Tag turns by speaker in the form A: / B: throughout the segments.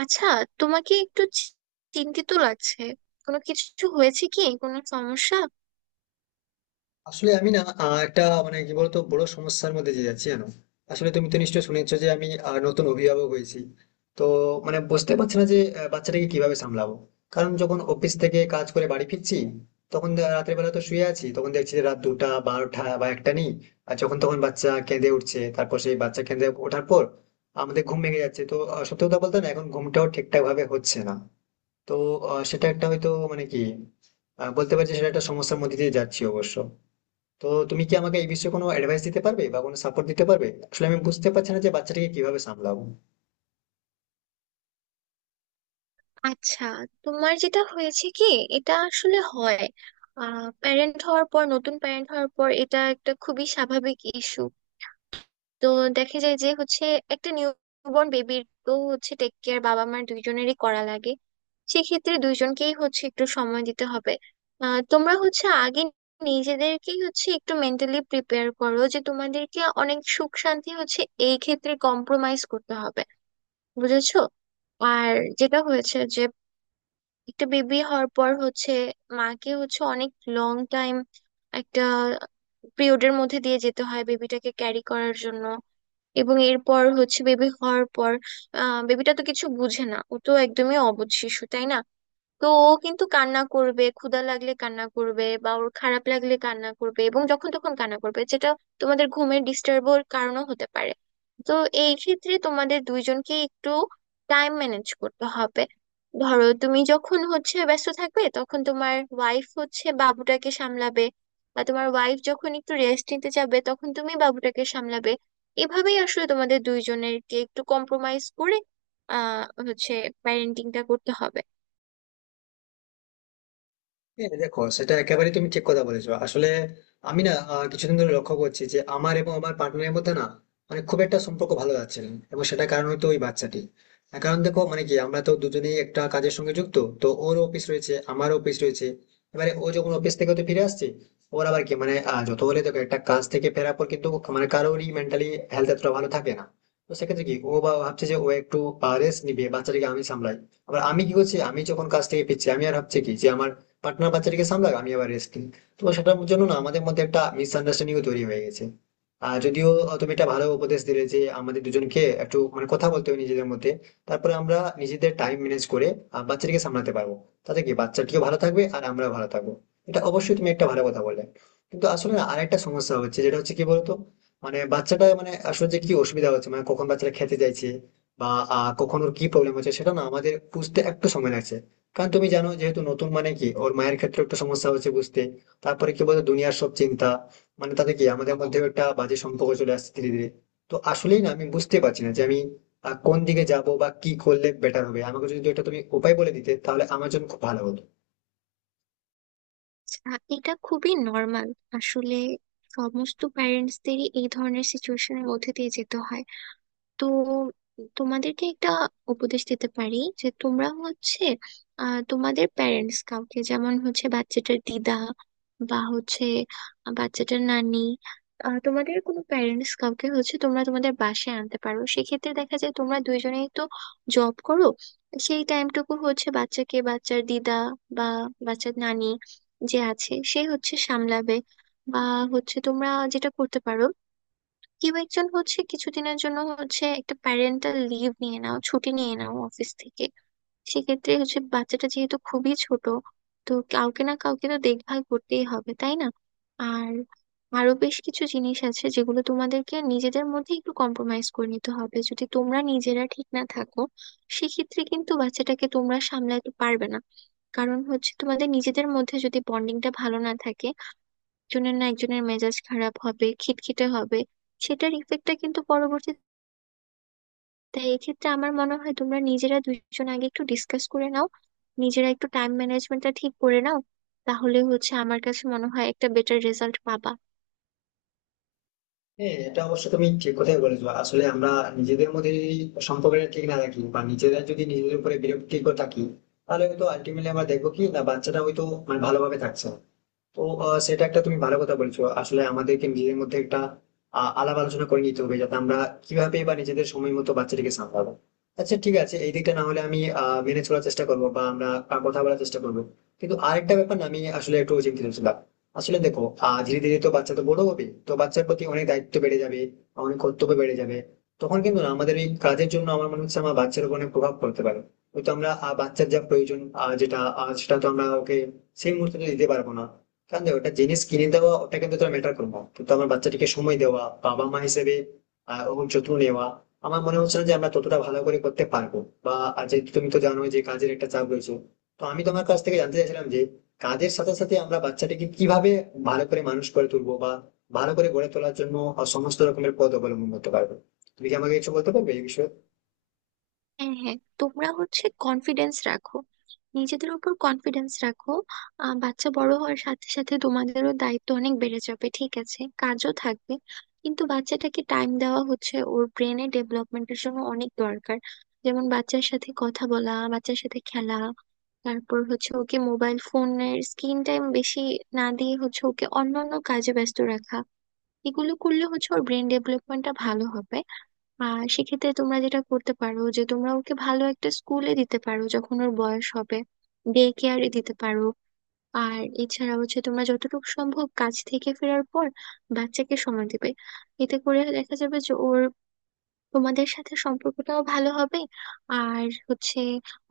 A: আচ্ছা, তোমাকে একটু চিন্তিত লাগছে। কোনো কিছু হয়েছে কি? কোনো সমস্যা?
B: আসলে আমি না একটা মানে কি বলতো বড় সমস্যার মধ্যে দিয়ে যাচ্ছি জানো। আসলে তুমি তো নিশ্চয়ই শুনেছো যে আমি নতুন অভিভাবক হয়েছি। তো মানে বুঝতে পারছি না যে বাচ্চাটাকে কিভাবে সামলাবো। কারণ যখন অফিস থেকে কাজ করে বাড়ি ফিরছি, তখন রাতের বেলা তো শুয়ে আছি, তখন দেখছি যে রাত দুটা বারোটা বা একটা নেই। আর যখন তখন বাচ্চা কেঁদে উঠছে, তারপর সেই বাচ্চা কেঁদে ওঠার পর আমাদের ঘুম ভেঙে যাচ্ছে। তো সত্যি কথা বলতে না, এখন ঘুমটাও ঠিকঠাক ভাবে হচ্ছে না। তো সেটা একটা হয়তো মানে কি বলতে পারছি সেটা একটা সমস্যার মধ্যে দিয়ে যাচ্ছি অবশ্য। তো তুমি কি আমাকে এই বিষয়ে কোনো অ্যাডভাইস দিতে পারবে বা কোনো সাপোর্ট দিতে পারবে? আসলে আমি বুঝতে পারছি না যে বাচ্চাটাকে কিভাবে সামলাবো।
A: আচ্ছা, তোমার যেটা হয়েছে কি, এটা আসলে হয়। প্যারেন্ট হওয়ার পর, নতুন প্যারেন্ট হওয়ার পর এটা একটা খুবই স্বাভাবিক ইস্যু। তো দেখা যায় যে হচ্ছে, একটা নিউবর্ন বেবির তো হচ্ছে টেক কেয়ার বাবা মার দুইজনেরই করা লাগে। সেক্ষেত্রে দুইজনকেই হচ্ছে একটু সময় দিতে হবে। তোমরা হচ্ছে আগে নিজেদেরকেই হচ্ছে একটু মেন্টালি প্রিপেয়ার করো যে তোমাদেরকে অনেক সুখ শান্তি হচ্ছে এই ক্ষেত্রে কম্প্রোমাইজ করতে হবে। বুঝেছো? আর যেটা হয়েছে যে, একটা বেবি হওয়ার পর হচ্ছে মাকে হচ্ছে অনেক লং টাইম একটা পিরিয়ডের মধ্যে দিয়ে যেতে হয় বেবিটাকে ক্যারি করার জন্য। এবং এরপর হচ্ছে বেবি হওয়ার পর আহ বেবিটা তো কিছু বুঝে না, ও তো একদমই অবুঝ শিশু, তাই না? তো ও কিন্তু কান্না করবে, ক্ষুধা লাগলে কান্না করবে বা ওর খারাপ লাগলে কান্না করবে এবং যখন তখন কান্না করবে, যেটা তোমাদের ঘুমের ডিস্টার্বের কারণও হতে পারে। তো এই ক্ষেত্রে তোমাদের দুইজনকে একটু টাইম ম্যানেজ করতে হবে। ধরো, তুমি যখন হচ্ছে ব্যস্ত থাকবে তখন তোমার ওয়াইফ হচ্ছে বাবুটাকে সামলাবে, বা তোমার ওয়াইফ যখন একটু রেস্ট নিতে যাবে তখন তুমি বাবুটাকে সামলাবে। এভাবেই আসলে তোমাদের দুইজনেরকে একটু কম্প্রোমাইজ করে আহ হচ্ছে প্যারেন্টিংটা করতে হবে।
B: হ্যাঁ দেখো, সেটা একেবারেই তুমি ঠিক কথা বলেছো। আসলে আমি না কিছুদিন ধরে লক্ষ্য করছি যে আমার এবং আমার পার্টনারের মধ্যে না মানে খুব একটা সম্পর্ক ভালো যাচ্ছে না, এবং সেটার কারণ হয়তো ওই বাচ্চাটি। তার কারণ দেখো মানে কি আমরা তো দুজনেই একটা কাজের সঙ্গে যুক্ত। তো ওর অফিস রয়েছে, আমারও অফিস রয়েছে। এবারে ও যখন অফিস থেকে তো ফিরে আসছে, ওর আবার কি মানে যত হলে দেখো একটা কাজ থেকে ফেরার পর কিন্তু মানে কারোরই মেন্টালি হেলথ এতটা ভালো থাকে না। তো সেক্ষেত্রে কি ও বা ভাবছে যে ও একটু রেস্ট নিবে, বাচ্চাটিকে আমি সামলাই। আবার আমি কি করছি, আমি যখন কাজ থেকে ফিরছি আমি আর ভাবছি কি যে আমার পার্টনার বাচ্চাটাকে সামলাক, আমি আবার রেস্ট নিই। তো সেটার জন্য না আমাদের মধ্যে একটা মিসআন্ডারস্ট্যান্ডিংও তৈরি হয়ে গেছে। আর যদিও তুমি একটা ভালো উপদেশ দিলে যে আমাদের দুজনকে একটু মানে কথা বলতে হবে নিজেদের মধ্যে, তারপরে আমরা নিজেদের টাইম ম্যানেজ করে বাচ্চাটিকে সামলাতে পারবো। তাতে কি বাচ্চাটিও ভালো থাকবে আর আমরাও ভালো থাকবো। এটা অবশ্যই তুমি একটা ভালো কথা বললে। কিন্তু আসলে না আরেকটা সমস্যা হচ্ছে, যেটা হচ্ছে কি বলতো মানে বাচ্চাটা মানে আসলে যে কি অসুবিধা হচ্ছে, মানে কখন বাচ্চাটা খেতে চাইছে বা কখন ওর কি প্রবলেম হচ্ছে সেটা না আমাদের বুঝতে একটু সময় লাগছে। কারণ তুমি জানো, যেহেতু নতুন মানে কি ওর মায়ের ক্ষেত্রে একটা সমস্যা হচ্ছে বুঝতে। তারপরে কি বলতো দুনিয়ার সব চিন্তা মানে তাতে কি আমাদের মধ্যেও একটা বাজে সম্পর্ক চলে আসছে ধীরে ধীরে। তো আসলেই না আমি বুঝতে পারছি না যে আমি কোন দিকে যাব বা কি করলে বেটার হবে। আমাকে যদি এটা তুমি উপায় বলে দিতে, তাহলে আমার জন্য খুব ভালো হতো।
A: এটা খুবই নর্মাল আসলে, সমস্ত প্যারেন্টসদেরই এই ধরনের সিচুয়েশনের মধ্যে দিয়ে যেতে হয়। তো তোমাদেরকে একটা উপদেশ দিতে পারি, যে তোমরা হচ্ছে তোমাদের প্যারেন্টস কাউকে, যেমন হচ্ছে বাচ্চাটার দিদা বা হচ্ছে বাচ্চাটার নানি, তোমাদের কোনো প্যারেন্টস কাউকে হচ্ছে তোমরা তোমাদের বাসায় আনতে পারো। সেক্ষেত্রে দেখা যায় তোমরা দুইজনেই তো জব করো, সেই টাইমটুকু হচ্ছে বাচ্চাকে বাচ্চার দিদা বা বাচ্চার নানি যে আছে সে হচ্ছে সামলাবে। বা হচ্ছে তোমরা যেটা করতে পারো, কেউ একজন হচ্ছে কিছুদিনের জন্য হচ্ছে একটা প্যারেন্টাল লিভ নিয়ে নাও, ছুটি নিয়ে নাও অফিস থেকে। সেক্ষেত্রে হচ্ছে বাচ্চাটা যেহেতু খুবই ছোট, তো কাউকে না কাউকে তো দেখভাল করতেই হবে, তাই না? আর আরো বেশ কিছু জিনিস আছে যেগুলো তোমাদেরকে নিজেদের মধ্যে একটু কম্প্রোমাইজ করে নিতে হবে। যদি তোমরা নিজেরা ঠিক না থাকো সেক্ষেত্রে কিন্তু বাচ্চাটাকে তোমরা সামলাতে পারবে না। কারণ হচ্ছে তোমাদের নিজেদের মধ্যে যদি বন্ডিংটা ভালো না থাকে, একজনের না একজনের মেজাজ খারাপ হবে, খিটখিটে হবে, সেটার ইফেক্টটা কিন্তু পরবর্তীতে। তাই এক্ষেত্রে আমার মনে হয় তোমরা নিজেরা দুজন আগে একটু ডিসকাস করে নাও, নিজেরা একটু টাইম ম্যানেজমেন্টটা ঠিক করে নাও, তাহলে হচ্ছে আমার কাছে মনে হয় একটা বেটার রেজাল্ট পাবা।
B: হ্যাঁ এটা অবশ্য তুমি ঠিক কথাই বলেছো। আসলে আমরা নিজেদের মধ্যে যদি সম্পর্কটা ঠিক না রাখি বা নিজেরা যদি নিজেদের উপরে বিরক্তিকর থাকি, তাহলে হয়তো আলটিমেটলি আমরা দেখবো কি না বাচ্চাটা হয়তো মানে ভালোভাবে থাকছে না। তো সেটা একটা তুমি ভালো কথা বলছো। আসলে আমাদেরকে নিজেদের মধ্যে একটা আলাপ আলোচনা করে নিতে হবে, যাতে আমরা কিভাবে বা নিজেদের সময় মতো বাচ্চাটিকে সামলাবো। আচ্ছা ঠিক আছে, এই দিকটা না হলে আমি মেনে চলার চেষ্টা করবো বা আমরা কথা বলার চেষ্টা করবো। কিন্তু আরেকটা ব্যাপার না, আমি আসলে একটু চিন্তিত ছিলাম। আসলে দেখো ধীরে ধীরে তো বাচ্চা তো বড় হবে, তো বাচ্চার প্রতি অনেক দায়িত্ব বেড়ে যাবে, অনেক কর্তব্য বেড়ে যাবে। তখন কিন্তু না আমাদের এই কাজের জন্য আমার মনে হচ্ছে আমার বাচ্চার উপর অনেক প্রভাব পড়তে পারে। হয়তো আমরা বাচ্চার যা প্রয়োজন যেটা সেটা তো আমরা ওকে সেই মুহূর্তে তো দিতে পারবো না। কারণ দেখ, ওটা জিনিস কিনে দেওয়া ওটা কিন্তু তোর ম্যাটার করবো, কিন্তু আমার বাচ্চাটিকে সময় দেওয়া, বাবা মা হিসেবে ওর যত্ন নেওয়া, আমার মনে হচ্ছে না যে আমরা ততটা ভালো করে করতে পারবো। বা আর যেহেতু তুমি তো জানো যে কাজের একটা চাপ রয়েছে। তো আমি তোমার কাছ থেকে জানতে চাইছিলাম যে কাজের সাথে সাথে আমরা বাচ্চাটিকে কিভাবে ভালো করে মানুষ করে তুলবো বা ভালো করে গড়ে তোলার জন্য সমস্ত রকমের পদ অবলম্বন করতে পারবো। তুমি কি আমাকে কিছু বলতে পারবে এই বিষয়ে?
A: হ্যাঁ হ্যাঁ, তোমরা হচ্ছে কনফিডেন্স রাখো, নিজেদের উপর কনফিডেন্স রাখো। বাচ্চা বড় হওয়ার সাথে সাথে তোমাদেরও দায়িত্ব অনেক বেড়ে যাবে, ঠিক আছে, কাজও থাকবে, কিন্তু বাচ্চাটাকে টাইম দেওয়া হচ্ছে ওর ব্রেনের ডেভেলপমেন্টের জন্য অনেক দরকার। যেমন বাচ্চার সাথে কথা বলা, বাচ্চার সাথে খেলা, তারপর হচ্ছে ওকে মোবাইল ফোনের স্ক্রিন টাইম বেশি না দিয়ে হচ্ছে ওকে অন্যান্য কাজে ব্যস্ত রাখা। এগুলো করলে হচ্ছে ওর ব্রেন ডেভেলপমেন্টটা ভালো হবে। আর সেক্ষেত্রে তোমরা যেটা করতে পারো যে তোমরা ওকে ভালো একটা স্কুলে দিতে পারো যখন ওর বয়স হবে, ডে কেয়ারে দিতে পারো। আর এছাড়া হচ্ছে তোমরা যতটুকু সম্ভব কাজ থেকে ফেরার পর বাচ্চাকে সময় দেবে। এতে করে দেখা যাবে যে ওর তোমাদের সাথে সম্পর্কটাও ভালো হবে আর হচ্ছে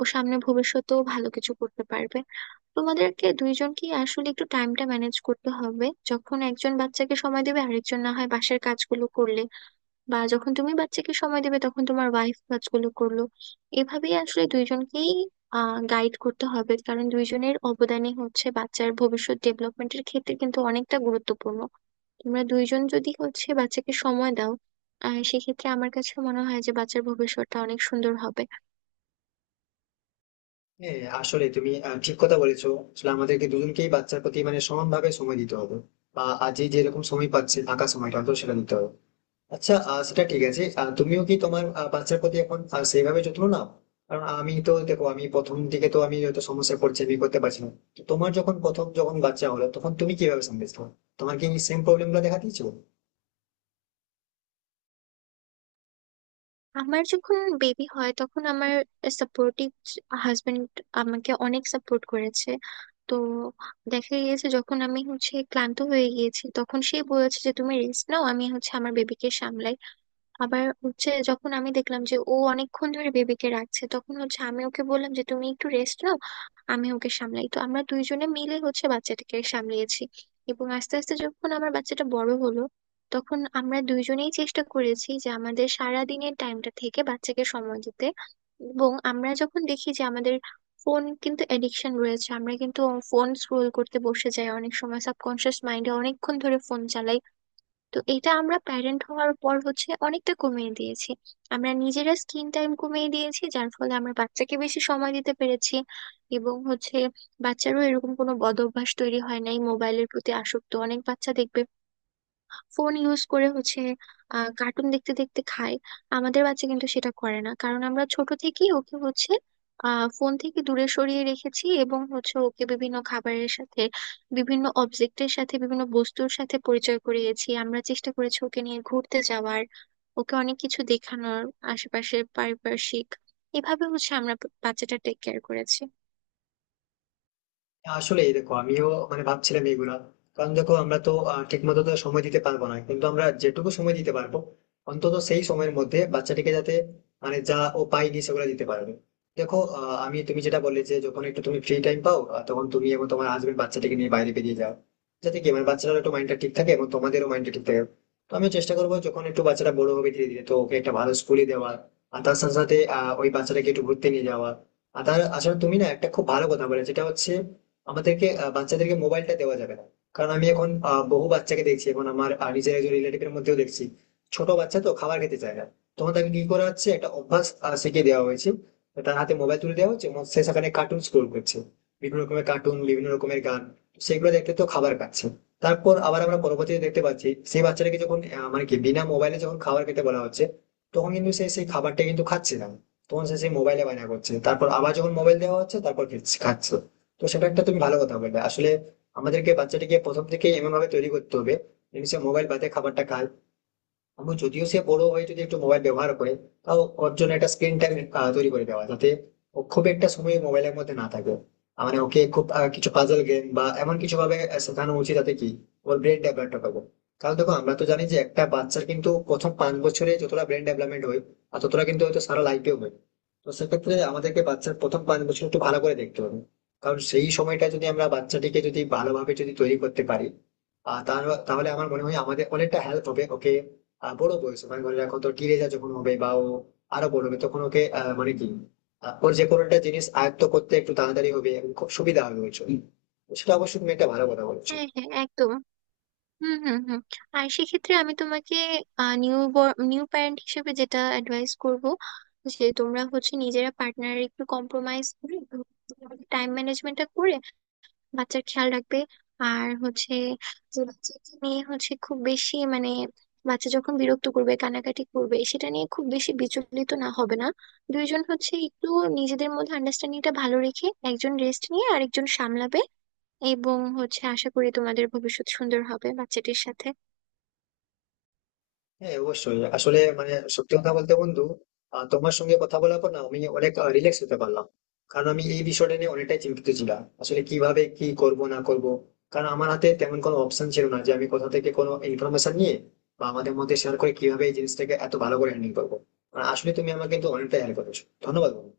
A: ও সামনে ভবিষ্যতেও ভালো কিছু করতে পারবে। তোমাদেরকে দুইজনকে আসলে একটু টাইমটা ম্যানেজ করতে হবে, যখন একজন বাচ্চাকে সময় দেবে আরেকজন না হয় বাসার কাজগুলো করলে, বা যখন তুমি বাচ্চাকে সময় দেবে তখন তোমার ওয়াইফ কাজগুলো করলো। এভাবেই আসলে দুইজনকেই গাইড করতে হবে, কারণ দুইজনের অবদানই হচ্ছে বাচ্চার ভবিষ্যৎ ডেভেলপমেন্টের ক্ষেত্রে কিন্তু অনেকটা গুরুত্বপূর্ণ। তোমরা দুইজন যদি হচ্ছে বাচ্চাকে সময় দাও আহ সেক্ষেত্রে আমার কাছে মনে হয় যে বাচ্চার ভবিষ্যৎটা অনেক সুন্দর হবে।
B: হ্যাঁ আসলে তুমি ঠিক কথা বলেছো। আসলে আমাদেরকে দুজনকেই বাচ্চার প্রতি মানে সমানভাবে সময় দিতে হবে। বা আজ যেরকম সময় পাচ্ছে, ফাঁকা সময়টা তো সেটা দিতে হবে। আচ্ছা সেটা ঠিক আছে, তুমিও কি তোমার বাচ্চার প্রতি এখন সেইভাবে যত্ন নাও? কারণ আমি তো দেখো আমি প্রথম দিকে তো আমি হয়তো সমস্যায় পড়ছি, আমি করতে পারছি না। তো তোমার যখন প্রথম যখন বাচ্চা হলো তখন তুমি কিভাবে সামলেছো? তোমার কি সেম প্রবলেম গুলো দেখা দিয়েছো?
A: আমার যখন বেবি হয় তখন আমার সাপোর্টিভ হাজবেন্ড আমাকে অনেক সাপোর্ট করেছে। তো দেখা গিয়েছে যখন আমি হচ্ছে ক্লান্ত হয়ে গিয়েছি তখন সে বলেছে যে তুমি রেস্ট নাও, আমি হচ্ছে আমার বেবিকে সামলাই। আবার হচ্ছে যখন আমি দেখলাম যে ও অনেকক্ষণ ধরে বেবিকে রাখছে তখন হচ্ছে আমি ওকে বললাম যে তুমি একটু রেস্ট নাও, আমি ওকে সামলাই। তো আমরা দুইজনে মিলে হচ্ছে বাচ্চাটাকে সামলিয়েছি। এবং আস্তে আস্তে যখন আমার বাচ্চাটা বড় হলো তখন আমরা দুইজনেই চেষ্টা করেছি যে আমাদের সারা দিনের টাইমটা থেকে বাচ্চাকে সময় দিতে। এবং আমরা যখন দেখি যে আমাদের ফোন কিন্তু এডিকশন রয়েছে, আমরা কিন্তু ফোন স্ক্রোল করতে বসে যাই অনেক সময়, সাবকনশিয়াস মাইন্ডে অনেকক্ষণ ধরে ফোন চালাই, তো এটা আমরা প্যারেন্ট হওয়ার পর হচ্ছে অনেকটা কমিয়ে দিয়েছি। আমরা নিজেরা স্ক্রিন টাইম কমিয়ে দিয়েছি, যার ফলে আমরা বাচ্চাকে বেশি সময় দিতে পেরেছি। এবং হচ্ছে বাচ্চারও এরকম কোনো বদ অভ্যাস তৈরি হয় নাই। মোবাইলের প্রতি আসক্ত অনেক বাচ্চা দেখবে ফোন ইউজ করে হচ্ছে আহ কার্টুন দেখতে দেখতে খায়। আমাদের বাচ্চা কিন্তু সেটা করে না, কারণ আমরা ছোট থেকেই ওকে হচ্ছে আহ ফোন থেকে দূরে সরিয়ে রেখেছি এবং হচ্ছে ওকে বিভিন্ন খাবারের সাথে, বিভিন্ন অবজেক্টের সাথে, বিভিন্ন বস্তুর সাথে পরিচয় করিয়েছি। আমরা চেষ্টা করেছি ওকে নিয়ে ঘুরতে যাওয়ার, ওকে অনেক কিছু দেখানোর, আশেপাশে পারিপার্শ্বিক। এভাবে হচ্ছে আমরা বাচ্চাটা টেক কেয়ার করেছি।
B: আসলেই দেখো আমিও মানে ভাবছিলাম এগুলা। কারণ দেখো আমরা তো ঠিক মতো তো সময় দিতে পারবো না, কিন্তু আমরা যেটুকু সময় দিতে পারবো অন্তত সেই সময়ের মধ্যে বাচ্চাটিকে যাতে মানে যা ও পায়নি সেগুলো দিতে পারবে। দেখো আমি তুমি যেটা বললে যে যখন একটু তুমি ফ্রি টাইম পাও তখন তুমি এবং তোমার হাজবেন্ড বাচ্চাটিকে নিয়ে বাইরে বেরিয়ে যাও, যাতে কি মানে বাচ্চাটার একটু মাইন্ডটা ঠিক থাকে এবং তোমাদেরও মাইন্ডটা ঠিক থাকে। তো আমি চেষ্টা করবো যখন একটু বাচ্চাটা বড় হবে ধীরে ধীরে তো ওকে একটা ভালো স্কুলে দেওয়া, আর তার সাথে সাথে ওই বাচ্চাটাকে একটু ঘুরতে নিয়ে যাওয়া। আর তার আসলে তুমি না একটা খুব ভালো কথা বলে, যেটা হচ্ছে আমাদেরকে বাচ্চাদেরকে মোবাইলটা দেওয়া যাবে না। কারণ আমি এখন বহু বাচ্চাকে দেখছি, এখন আমার নিজের একজন রিলেটিভের মধ্যেও দেখছি। ছোট বাচ্চা তো খাবার খেতে চায় না, তখন তাকে কি করা হচ্ছে, একটা অভ্যাস শিখিয়ে দেওয়া হয়েছে। তার হাতে মোবাইল তুলে দেওয়া হচ্ছে এবং সে সেখানে কার্টুন স্ক্রোল করছে, বিভিন্ন রকমের কার্টুন বিভিন্ন রকমের গান। সেগুলো দেখতে তো খাবার খাচ্ছে। তারপর আবার আমরা পরবর্তীতে দেখতে পাচ্ছি, সেই বাচ্চাটাকে যখন মানে কি বিনা মোবাইলে যখন খাবার খেতে বলা হচ্ছে, তখন কিন্তু সে সেই খাবারটা কিন্তু খাচ্ছে না। তখন সে সেই মোবাইলে বায়না করছে, তারপর আবার যখন মোবাইল দেওয়া হচ্ছে তারপর খাচ্ছে। তো সেটা একটা তুমি ভালো কথা বললে। আসলে আমাদেরকে বাচ্চাটিকে প্রথম থেকে এমন ভাবে তৈরি করতে হবে যেন সে মোবাইল বাদে খাবারটা খায়। আমি যদিও সে বড় হয়ে যদি একটু মোবাইল ব্যবহার করে, তাও ওর জন্য একটা স্ক্রিন টাইম তৈরি করে দেওয়া, যাতে ও খুব একটা সময় মোবাইলের মধ্যে না থাকে। মানে ওকে খুব কিছু পাজল গেম বা এমন কিছু ভাবে শেখানো উচিত যাতে কি ওর ব্রেন ডেভেলপমেন্ট হবে। কারণ দেখো, আমরা তো জানি যে একটা বাচ্চার কিন্তু প্রথম 5 বছরে যতটা ব্রেন ডেভেলপমেন্ট হয়, আর ততটা কিন্তু হয়তো সারা লাইফেও হয়। তো সেক্ষেত্রে আমাদেরকে বাচ্চার প্রথম 5 বছর একটু ভালো করে দেখতে হবে। কারণ সেই সময়টা যদি আমরা বাচ্চাটিকে যদি ভালোভাবে যদি তৈরি করতে পারি, আর তাহলে আমার মনে হয় আমাদের অনেকটা হেল্প হবে ওকে বড় বয়স মানে ধরে রাখো তো টিনেজার যখন হবে বা ও আরো বড় হবে, তখন ওকে মানে কি ওর যে কোনো একটা জিনিস আয়ত্ত করতে একটু তাড়াতাড়ি হবে এবং খুব সুবিধা হবে ওর জন্য। তো সেটা অবশ্যই তুমি একটা ভালো কথা বলেছো।
A: হ্যাঁ হ্যাঁ, একদম। হুম হুম হুম। আর সেক্ষেত্রে আমি তোমাকে নিউ নিউ প্যারেন্ট হিসেবে যেটা অ্যাডভাইস করব, যে তোমরা হচ্ছে নিজেরা পার্টনার একটু কম্প্রোমাইজ করে, টাইম ম্যানেজমেন্টটা করে বাচ্চার খেয়াল রাখবে। আর হচ্ছে যে বাচ্চাকে নিয়ে হচ্ছে খুব বেশি মানে, বাচ্চা যখন বিরক্ত করবে, কানাকাটি করবে, সেটা নিয়ে খুব বেশি বিচলিত না হবে না। দুইজন হচ্ছে একটু নিজেদের মধ্যে আন্ডারস্ট্যান্ডিংটা ভালো রেখে একজন রেস্ট নিয়ে আরেকজন সামলাবে। এবং হচ্ছে আশা করি তোমাদের ভবিষ্যৎ সুন্দর হবে বাচ্চাটির সাথে।
B: হ্যাঁ অবশ্যই। আসলে মানে সত্যি কথা বলতে বন্ধু, তোমার সঙ্গে কথা বলার পর না আমি অনেক রিল্যাক্স হতে পারলাম। কারণ আমি এই বিষয়টা নিয়ে অনেকটাই চিন্তিত ছিলাম, আসলে কিভাবে কি করব না করব। কারণ আমার হাতে তেমন কোনো অপশন ছিল না যে আমি কোথা থেকে কোনো ইনফরমেশন নিয়ে বা আমাদের মধ্যে শেয়ার করে কিভাবে এই জিনিসটাকে এত ভালো করে হ্যান্ডেল করবো। আর আসলে তুমি আমাকে কিন্তু অনেকটা হেল্প করেছো। ধন্যবাদ বন্ধু।